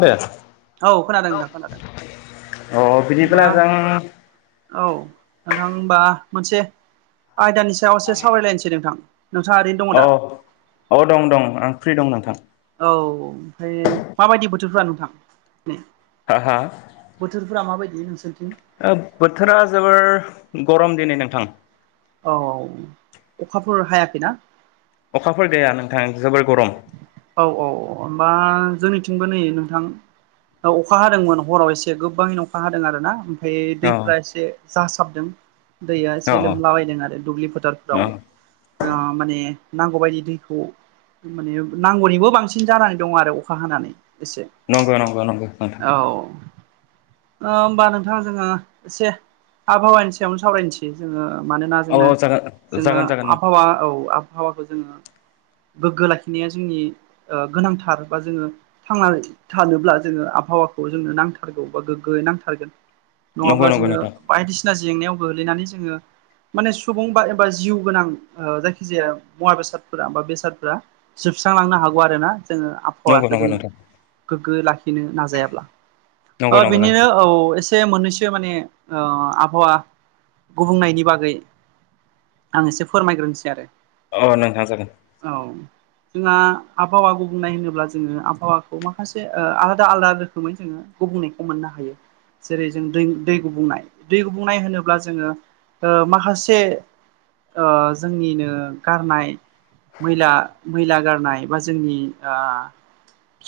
दे औ खोनादों नोंथां खोनादों अ होमबा बिदिब्ला जों औ नोंथां हबा मोनसे आयदानि स सायाव एसे सावरायलायनोसै नोंथां नोंथा ओरैनो दङ औ दा? औ दं दं आं फ्रि दं नोंथां। औ ओमफ्राय माबायदि बोथोरफोरा नोंथां? हा हा? बोथोरफ्रा माबायदि नोंसोरनिथिं? ओ बोथोरा जोबोर गरम दिनै नोंथां। औ अखा फोर हायाखैना? अखा फोर गैया नोंथां जोबोर गरम। औ औ होमबा जोंनिथिंबो नै नोंथां ओ अखा हादोंमोन हराव एसे गोबाङैनो अखा हादों आरो ना। ओमफ्राय औ दैफ्रा एसे जासाबदों। दैया औ एसे लोमलाबायदों आरो दुब्लि औ फोथारफोराव माने नांगौबायदि दैखौ माने नांगौनिबो बांसिन जानानै दङ आरो अखा हानानै। एसे नंगौ नंगौ नंगौ नोंथां औ होमबा नोंथां जोङो एसे आबहावानि सायावनो सावरायनोसै जोङो मानोना अ जोङो जोङो जागोन जागोन आबहावा औ आबहावाखौ जोङो गोग्गो लाखिनाया जोंनि गोनांथार बा जोङो थांनानै थानोब्ला जोङो आबहावाखौ जोंनो नांथारगौ बा गोग्गो नांथारगोन। नङाब्ला जागोन जोङो नोंथां बायदिसिना जेंनायाव गोग्लैनानै जोङो माने सुबुं बा एबा जिउ गोनां ओ जायखिजाया मुवा बेसादफोरा बा बेसाद फोरा जोबस्रांलांनो हागौ आरोना जोङो नंगौ नंगौ नोंथां नंगौ आबहाखौ जों नोंथां गोग्गो लाखिनो नाजायाब्ला। नंगौ ओ नंगौ बिनिनो नोंथां औ एसे ससे मोननैसो माने ओ आबहावा गुबुंनायनि बागै आं एसे फोरमायग्रोनोसै आरो। अ नोंथां जागोन। औ जोंहा आबहावा गुबुंनाय होनोब्ला जोङो आबहावाखौ माखासे ओ आलादा आलादा रोखोमै जोङो गुबुंनायखौ मोननो हायो। जेरै जों दै दै गुबुंनाय दै गुबुंनाय होनोब्ला जोङो ओ माखासे ओ जोंनिनो गारनाय मैला मैला गारनाय बा जोंनि ओ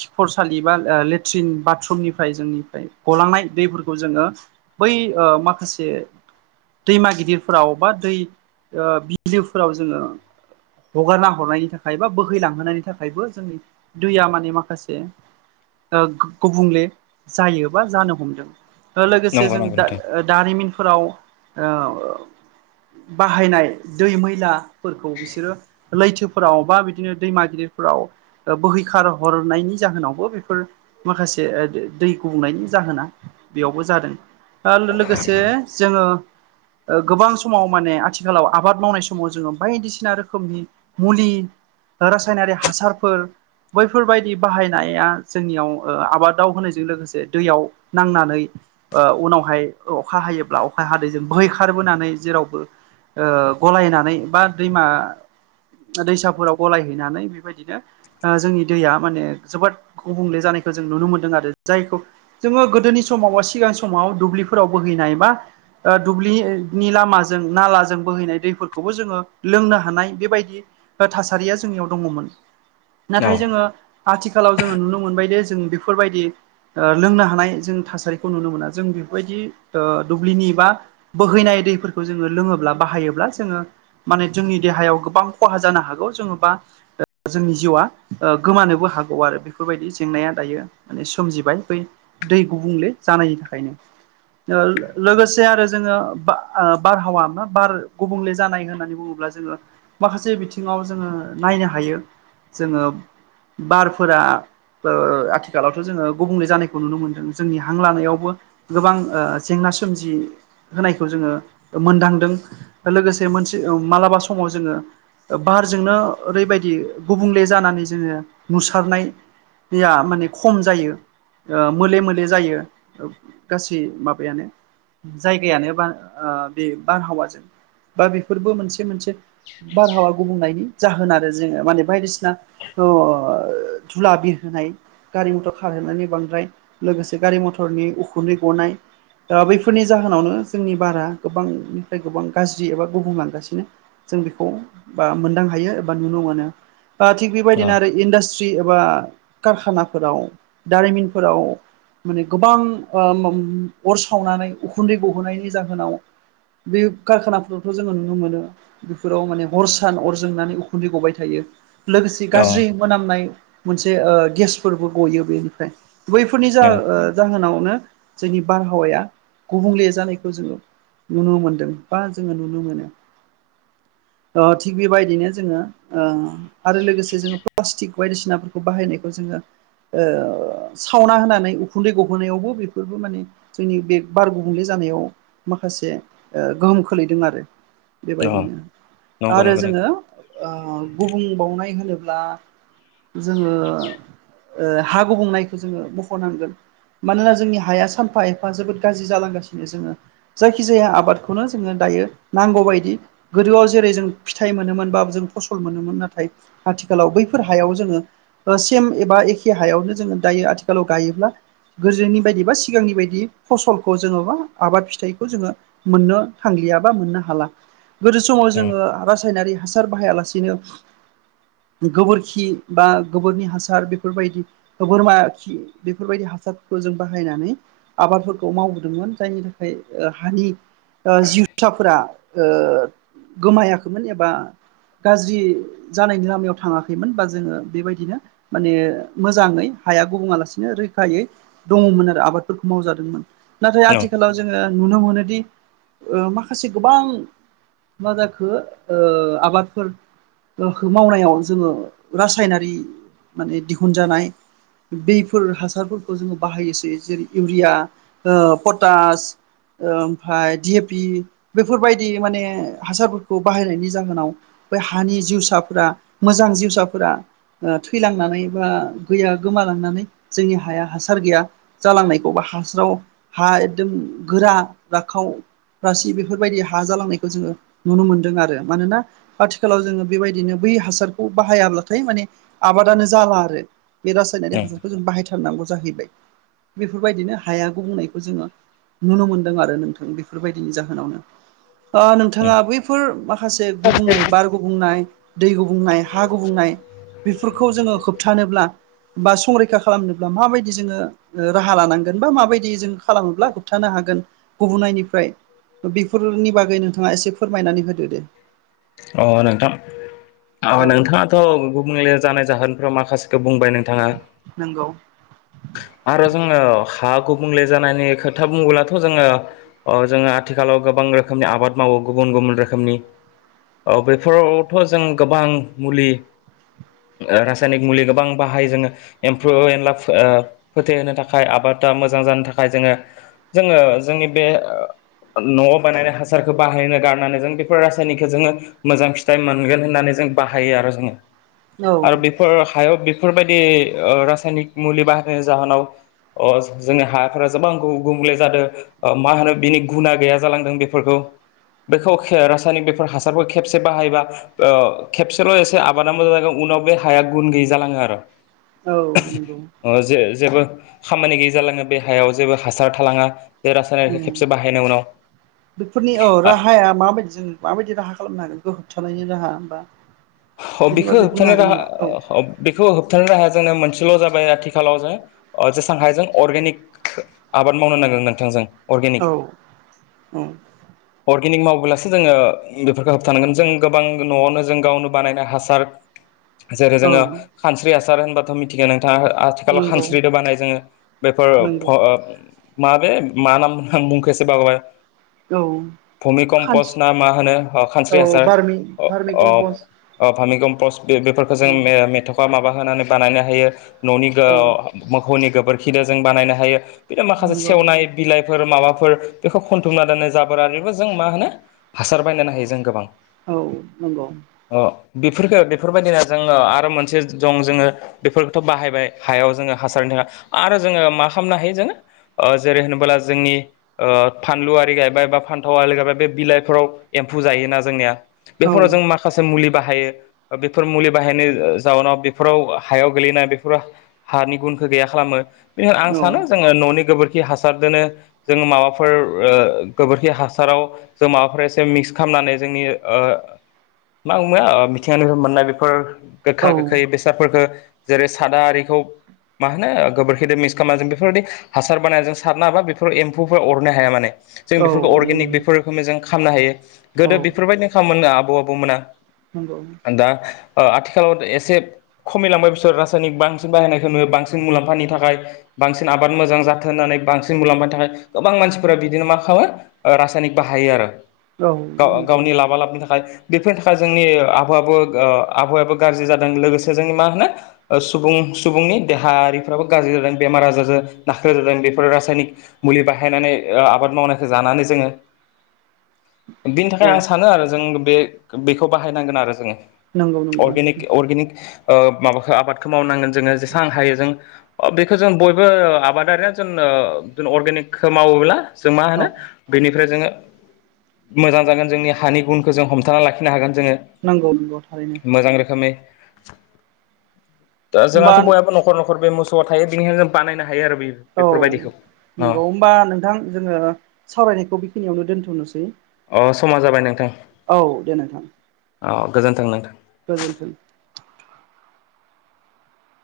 खिखरसालि बा ओ लेट्रिन बाथरुमनिफ्राय जोंनिफ्राय गलांनाय दैफोरखौ जोङो बै ओ माखासे दैमा गिदिरफोराव बा दै ओ बिलोफोराव जोङो हगारना हरनायनि थाखाय बा बोहैलांहोनायनि थाखायबो जोंनि दैया माने माखासे ओ गुबुंले जायो बा जानो हमदों लोगोसे नंगौ जों नंगौ दा नोंथां ओ दारिमिनफोराव ओ बाहायनाय दै मैलाफोरखौ बिसोरो लैथो फोराव बा बिदिनो दैमा गिदिरफोराव बोहैखार हरनायनि जाहोनावबो बेफोर माखासे दै गुबुंनायनि जाहोना बेयावबो जादों। आरो लोगोसे जोङो ओ गोबां समाव माने आथिखालाव आबाद मावनाय समाव जोङो बायदिसिना रोखोमनि मुलि रासायनारि हासारफोर बैफोरबायदि बाहायनाया जोंनियाव ओ आबादाव होनायजों लोगोसे दैयाव नांनानै ओ उनावहाय अखा हायोब्ला अखा हादैजों बोैखारबोनानै जेरावबो ओ गलायनानै बा दैमा दैसाफोराव गलायहैनानै बेबायदिनो ओ जोंनि दैया माने जोबोद गुबुंले जानायखौ जों नुनो मोनदों आरो जायखौ जोङो गोदोनि समाव बा सिगांनि समाव दुब्लिफोराव बोहैनाय बा ओ दुब्लिनि लामाजों नालाजों बोहैनाय दैफोरखौबो जोङो लोंनो हानाय बेबायदि ओ थासारिया जोंनियाव दङ'मोन औ नाथाय जोङो आथिखालाव जोङो नुनो मोनबायदि जों बेफोरबायदि ओ लोंनो हानाय जों थासारिखौ नुनो मोना जों बेफोरबायदि ओ दुब्लिनि बा बोहैनाय दैफोरखौ जोङो लोङोब्ला बाहायोब्ला जोङो माने जोंनि देहायाव गोबां खहा जानो हागौ। जोंङो बा जोंनि जिउआ ओ गोमानोबो हागौ आरो बेफोरबायदि जेंनाया दायो। माने सोमजिबाय बै दै गुबुंले जानायनि थाखायनो। ओ लोगोसे आरो जोङो बारहावा मा बार गुबुंले जानाय होननानै बुङो ब्ला जोङो माखासे बिथिङाव जोङो नायनो हायो। जोङो बारफोरा ओ आथिखालावथ' जोङो गुबुंले जानायखौ नुनो मोनदों जोंनि हां लानायावबो गोबां ओ जेंना सोमजि होनायखौ जोङो मोनदांदों लोगोसे मोनसे मालाबा समाव जोङो ओ बाहारजोंनो ओरैबायदि गुबुंले जानानै जोङो नुसारनाय दैया माने खम जायो। ओ मोले मोले जायो गासै माबायानो। जायगायानो बा ओ बे बारहावाजों बा बेफोरबो मोनसे मोनसे बारहावा गुबुंनायनि जाहोन आरो जोङो माने बायदिसिना ओ धुला बिरहोनाय गारि मथर खारहैनायनि बांद्राय लोगोसे गारि मथरनि उखुन्दै गनाय दा बैफोरनि जाहोनावनो जोंनि बारा गोबांनिफ्राय गोबां गाज्रि एबा गुबुंलांगासिनो। जों बेखौ बा मोनदां हायो एबा नुनो मोनो। थिग औ बेबायदिनो आरो इडास्ट्रि ट्रि एबा कारखानाफोराव, दारिमिनफोराव माने गोबां अर सावनानै उखुन्दै गहोनायनि जाहोनाव बे कारखानाफोरखौावथ' जोङो नुनो मोनो। फोराव माने हर सान अर जोंनानै उखुन्दै गबाय थायो। लोगोसे औ गाज्रि मोनामनाय मोनसे गेसफोरबो गयो बेनिफ्राय। बैफोरनि जा औ जाहोनावनो जोंनि बारहावाया गुबुंले जानायखौ जोङो नुनो मोनदों बा जोङो नुनो मोनो। थिग बेबायदिनो जोङो आरो लोगोसे जोङो प्लास्टिक बायदिसिनाफोरखौ बाहायनायखौ जोङो सावना होनानै उखुन्दै गबोनायावबो बेफोरबो माने जोंनि बे बार गुबुंले जानायाव माखासे गोहोम खोलैदों आरो। औ बेबायदिनो नंगौ आरो नंगौ जोङो नोंथां गुबुंबावनाय होनोब्ला जोङो हा गुबुंनायखौ जोङो मख'नांगोन। मानोना जोंनि हाया सानफा एफा जोबोद गाज्रि जालांगासिनो। जोङो जायखिजाया आबादखौनो जोङो गायो नांगौबायदि। गोदोआव जेरै जों फिथाइ मोनोमोन बा जों फसल मोनोमोन। नाथाय आथिखालाव बैफोर हायाव जोङो सेम एबा एखे हायावनो जोङो दायो आथिखालाव गायोब्ला गोजोनि बायदि बा सिगांनि बायदि फसलखौ जोङो बा आबाद फिथाइखौ जोङो मोननो थांलिया बा मोननो हाला। गोदो समाव जोङो रासायनारि हासार बाहायालासिनो गोबोरखि बा गोबोरनि हासार बेफोरबायदि बोरमा खि बेफोरबायदि हासारफोरखौ जों बाहायनानै आबादफोरखौ मावबोदोंमोन। जायनि थाखाय हानि जिउसाफोरा गोमायाखैमोन एबा गाज्रि जानायनि लामायाव थाङाखैमोन बा जोङो बेबायदिनो माने मोजाङै हाया गुबुङा लासिनो रैखायै दङमोन आरो आबादफोरखौ मावजादोंमोन। नाथाय आथिखालाव जोङो नुनो मोनोदि माखासे गोबां मा जाखो आबादफोर मावनायाव जोङो रासायनारि माने दिहुनजानाय बफोर हासारफोरखौ जोङो बाहायोसै जेरै इउरिया पटास ओमफाय डि ए पि बेफोरबायदि माने हासारफोरखौ बाहायनायनि जाहोनाव बै हानि जिउसाफोरा मोजां जिउसाफोरा ओ थैलांनानै बा गैया गोमालांनानै जोंनि हाया हासार गैया। जालांनायखौ बा हास्राव हा एकदम गोरा राखाव। रासि बेफोरबायदि हा जालांनायखौ जोङो नुनो मोनदों आरो मानोना आथिखालाव जोङो बेबायदिनो बै हासारखौ बाहायाब्लाथाय माने आबादानो जाला आरो बे रासायनारि हासारखौ जों बाहायथारनांगौ जाहैबाय। बेफोरबायदिनो हाया गुबुंनायखौ जोङो नुनो मोनदों आरो नोंथां बेफोरबायदिनि जाहोनावनो। ओ नोंथां बिथाङा बैफोर माखासे गुबुंनाय बार गुबुंनाय दै गुबुंनाय हा गुबुंनाय बेफोरखौ जोङो होबथानोब्ला बा संरैखा खालामनोब्ला माबायदि जोङो राहा लानांगोन बा माबायदि जों खालामोब्ला होबथानो हागोन गुबुनायनिफ्राय बेफोरनि बागै नोंथाङा एसे फोरमायनानै होदो दे। अ नोंथां औ नोंथाङाथ' गुबुंले जानाय जाहोनफ्राव माखासेखौ बुंबाय नों थाङा नंगौ आरो जोङो हा गुबुंले जानायनि खोथा बुङोब्लाथ' जोङो अ जोङो आथिखालाव गोबां रोखोमनि आबाद मावो गुबुन गुबुन रोखोमनि औ बेफोरावथ' जों गोबां मुलि। रासायनिक मुलि गोबां बाहायो जोङो एम्फौ एनला ओ फोथेहोनो थाखाय आबादा मोजां जानो थाखाय जोङो जोङो जोंनि बे न'आव बानायनानै हासारखौ बाहायनो गारनानै जों बेफोर रासायनिकखो जोङो मोजां फिथाइ मोनगोन होननानै जों बाहायो आरो जोङो औ आरो बे फोर हायाव बेफोरबायदि ओ रासायनिक मुलि बाहायनायनि जाहोनाव अ जोंनि हाफोरा गोबां गुबुंले जादों। मा होनो बिनि गुना गैया जालांदों बेफोरखौ बेखौ रासायनिक बेफोर हासार खेबसे बाहायबा। ओ खेबसेल' एसे आबादा मोजां जागोन उनाव बे हाया गुन गैयै जालाङो आरो। औ नंगौ। ओ जे जेबो खामानि गैयै जालाङो बे हायाव जेबो हासार थालाङा। बे रासायनारिखौ खेबसे बाहायनाय उनाव बेफोरनि औ राहाया माबायदि माबायदि राहा खालामनो हागोन गोहोबथानायनि राहा बा बेनि बेखौ बागै बुंनो होबथानो हागोन नामा औ राहा बेखौ होबथानो राहाया जोंनो मोनसेल' जाबाय आथिखालाव जों ओ जेसां हाय जों अर्गेनिक आबाद मावनो नांगोन नोंथांजों अर्गेनिक। उ। अर्गेनिक मावबोलासो जोङो बेफोरखौ होबथानांगोन जों गोबां न'आवनो जों गावनो बानायनाय हासार जेरै जोङो औ खानस्रि हासार होनबाथ [unintelligible] नोंथाङा आथिखालाव नंगौ खानस्रिदो बानायो जोङो बेफोर नंगौ [unintelligible] माबे मा नाम आं बुंखोसो बावबाय औ भुमि खानस कम्पस्टना मा होनो औ खानस्रि हासार बारमि बारमि अ कम्पस ओ पामि कमपस्ट बे बेफोरखौ जों औ मेथ'खाआ माबा होनानै बानायनो हायो न'नि औ [unintelligible] मोखौनि गोबोरखिजों जों बानायनो हायो बिनो माखासे नंगौ सेवनाय। बिलाइफोर माबाफोर बेखौ खनथुमना दोननाय जाबोर आरो बेबो जों मा होनो हासार बानायनो हायो जों गोबां। औ नंगौ। अ बेफोरफोरखो बेफोरबायदिना जोङो आरो मोनसे दं जोङो बेफोरखौथ' बाहायबाय हायाव जोङो हासारनि थाखाय आरो जोङो मा खालामनो हायो जोङो ओ जेरै होनबोला जोंनि ओ फानलु आरि गायबाय बा फान्थाव आरि गायबाय बे बिलाइफोराव एम्फौ जायोना जोंनिया। औ बेफोराव जों माखासे माखासे मुलि बाहायो बेफोर मुलि बाहायनायनि जाउनाव बेफोराव हायाव गोलैनाय बेफोराव हानि गुनखौ गैया खालामो बेनिखायनो आं औ सानो जोङो न'नि गोबोरखि हासारदो जोङो माबाफोर गोबोरखि हासाराव जों माबाफोर एसे मिक्स खालामनानै जोंनि मा बुंङो मिथिंङानि मोननाय बेफोर औ गोखा गोखै बे फोरफोरखौो जेरै साद आरारिखौ मा होनो गोबोरखिजों मिक्स खालामना जों बेफोरबायदि हासार बानाय जों सारनो हाबा बेफोराव एम्फौफोरा अरनो हाया माने जों औ बेफोरखौ नंगौ अर्गेनिक बेफोर रोखोमै जों खालामनो हायो औ गोदो बेफोरबायदिनो खालामाम मोनो आबौ आबौमोना। नंगौ। दा ओ आथिखालाव एसे खमायलांबाय बिसोर रासायनिक बांसिन बाहायनायखौ नुयो बांसिन मुलाम्फानि थाखाय बांसिन आबाद मोजां जाथों होननानै बांसिन मुलाम्फानि थाखाय गोबां मानसिफोरा बिदिनो मा खालामो ओ रासायनिक बाहायो आरो औ नंगौ गाव-गावनि लाबा लाबनि थाखाय बेफोर ा जोंनि आबहावायाबो आबहावायाबो गाज्रि जादों लोगोसे जोंनि मा होनो? सुबुं सुबुंनि देहायारिफ्राबो गाज्रि जादों बेमार आजारजों नाख्रे जादों बेफोरो रासायनिक मुलि बाहायनानै आबाद मावनायखौ जानानै जोङो बिनि थाखाय औ आं सानो आरो जों बे बेखौ बाहायनांगोन आरो जोङो। नंगौ नंगौ अर्गेनिक अर्गेनिक ओ माबाखौ आबादखौ मावनांगोन जोङो जेसेबां हायो जों। अ बेखौ जों बयबो आबादारिया जों ओ अर्गेनिकखौ मावोब्ला। जों मा होनो औ बेनिफ्राय जोङो मोजां जागोन जोंनि हानि गुनखो जों हमथाना लाखि नो हागोन जोङो। नंगौ नंगौ थारैनो। मोजां रोखोमै दा जोंहाथ' होमबा बयाबो न'खर न'खर बे मोसौ। थ थायो बेनिखाय जों बानायनो हायो आरो बेयो। औ नंगौ होमबा नोंथां जोङो सावरायनायखौ बेखिनियावनो दोनथ'नोसै। अ समा जाबाय नोंथां औ दे नोंथां अ गोजोन्थों नोंथां। गोजोन्थों।